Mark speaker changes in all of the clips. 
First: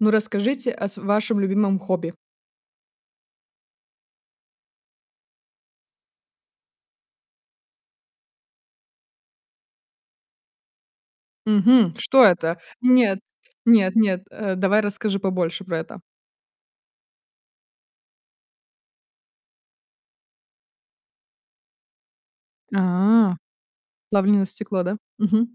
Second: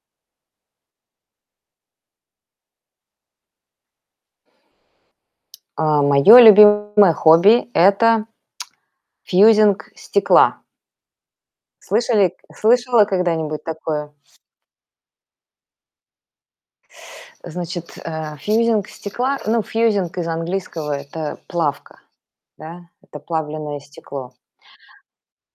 Speaker 1: Ну, расскажите о с вашем любимом хобби?
Speaker 2: А, моё любимое хобби- это фьюзинг стекла.
Speaker 1: Мгм. Что
Speaker 2: Слышали
Speaker 1: это?
Speaker 2: слышала
Speaker 1: Нет
Speaker 2: когда-нибудь
Speaker 1: нет
Speaker 2: такое?
Speaker 1: нет. Э, давай расскажи побольше про это.
Speaker 2: Значит, э, фьюзинг стекла, ну, фьюзинг из английского- это плавка, да? Это
Speaker 1: А,
Speaker 2: плавленое стекло.
Speaker 1: плавлена стекла, да? Мгм.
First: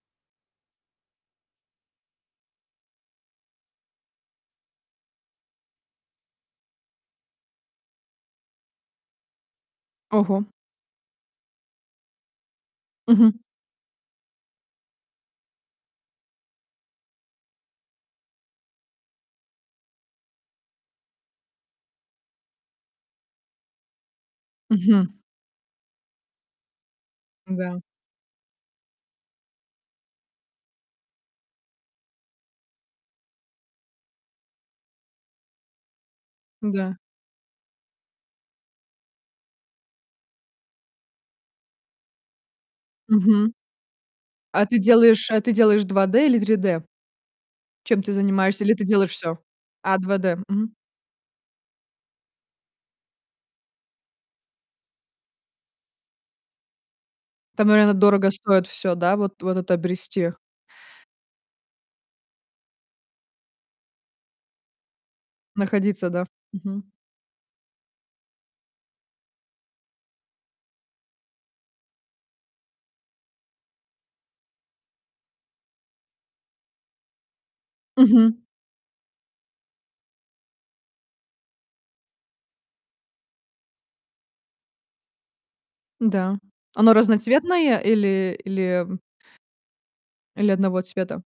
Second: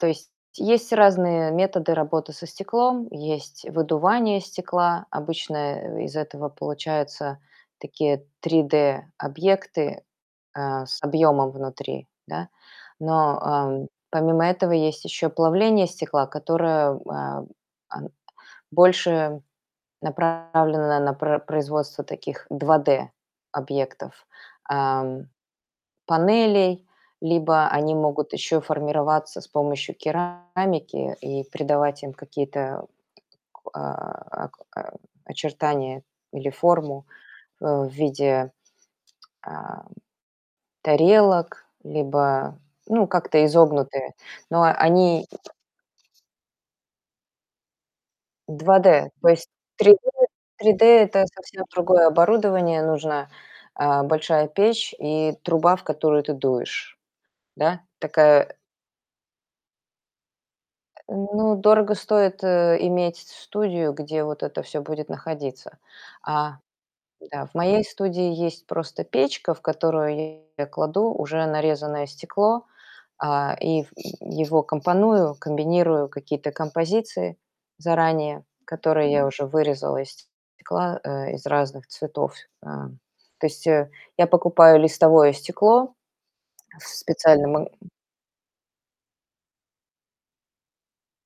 Speaker 2: То есть есть разные методы работы со стеклом: есть выдувание стекла, обычно, э, из этого получаются такие 3D объекты,
Speaker 1: Ого!
Speaker 2: э, с объёмом внутри, да. Но,
Speaker 1: Мгм.
Speaker 2: эм, помимо этого есть ещё плавление стекла, которое, э, а, больше направлено на про производство таких 2D объектов,
Speaker 1: Мгм.
Speaker 2: ам, панелей. Либо
Speaker 1: Н-да.
Speaker 2: они могут ещё формироваться с помощью керамики и придавать им какие-то, а, о очертания или
Speaker 1: Ну да.
Speaker 2: форму, э, в виде, а, тарелок либо, ну, как-то
Speaker 1: Мгм.
Speaker 2: изогнутые, но
Speaker 1: А ты
Speaker 2: они
Speaker 1: делаешь а ты делаешь 2D или 3D? Чем ты занимаешься? Или
Speaker 2: два
Speaker 1: ты
Speaker 2: дэ.
Speaker 1: делаешь
Speaker 2: То
Speaker 1: всё?
Speaker 2: есть три
Speaker 1: А,
Speaker 2: дэ
Speaker 1: 2D.
Speaker 2: три
Speaker 1: Мгм.
Speaker 2: дэ- это совсем другое оборудование нужно, э, большая печь и труба, в которую ты дуешь,
Speaker 1: Там,
Speaker 2: да,
Speaker 1: наверное, дорого
Speaker 2: такая
Speaker 1: стоит всё, да? Вот вот это обрести?
Speaker 2: Э, ну, дорого стоит, э, иметь с студию, где вот это всё будет находиться.
Speaker 1: Находиться, да.
Speaker 2: А
Speaker 1: Мгм.
Speaker 2: Да, в моей студии есть просто печка, в которую я кладу уже нарезанное стекло, а, и его компоную, комбинирую какие-то композиции
Speaker 1: Мгм.
Speaker 2: заранее, которые я уже вырезала из стекла, э, из разных цветов. Э, то есть, э, я покупаю листовое стекло
Speaker 1: Н-да.
Speaker 2: в
Speaker 1: Оно
Speaker 2: специальном ма
Speaker 1: разноцветное или или м Или одного цвета?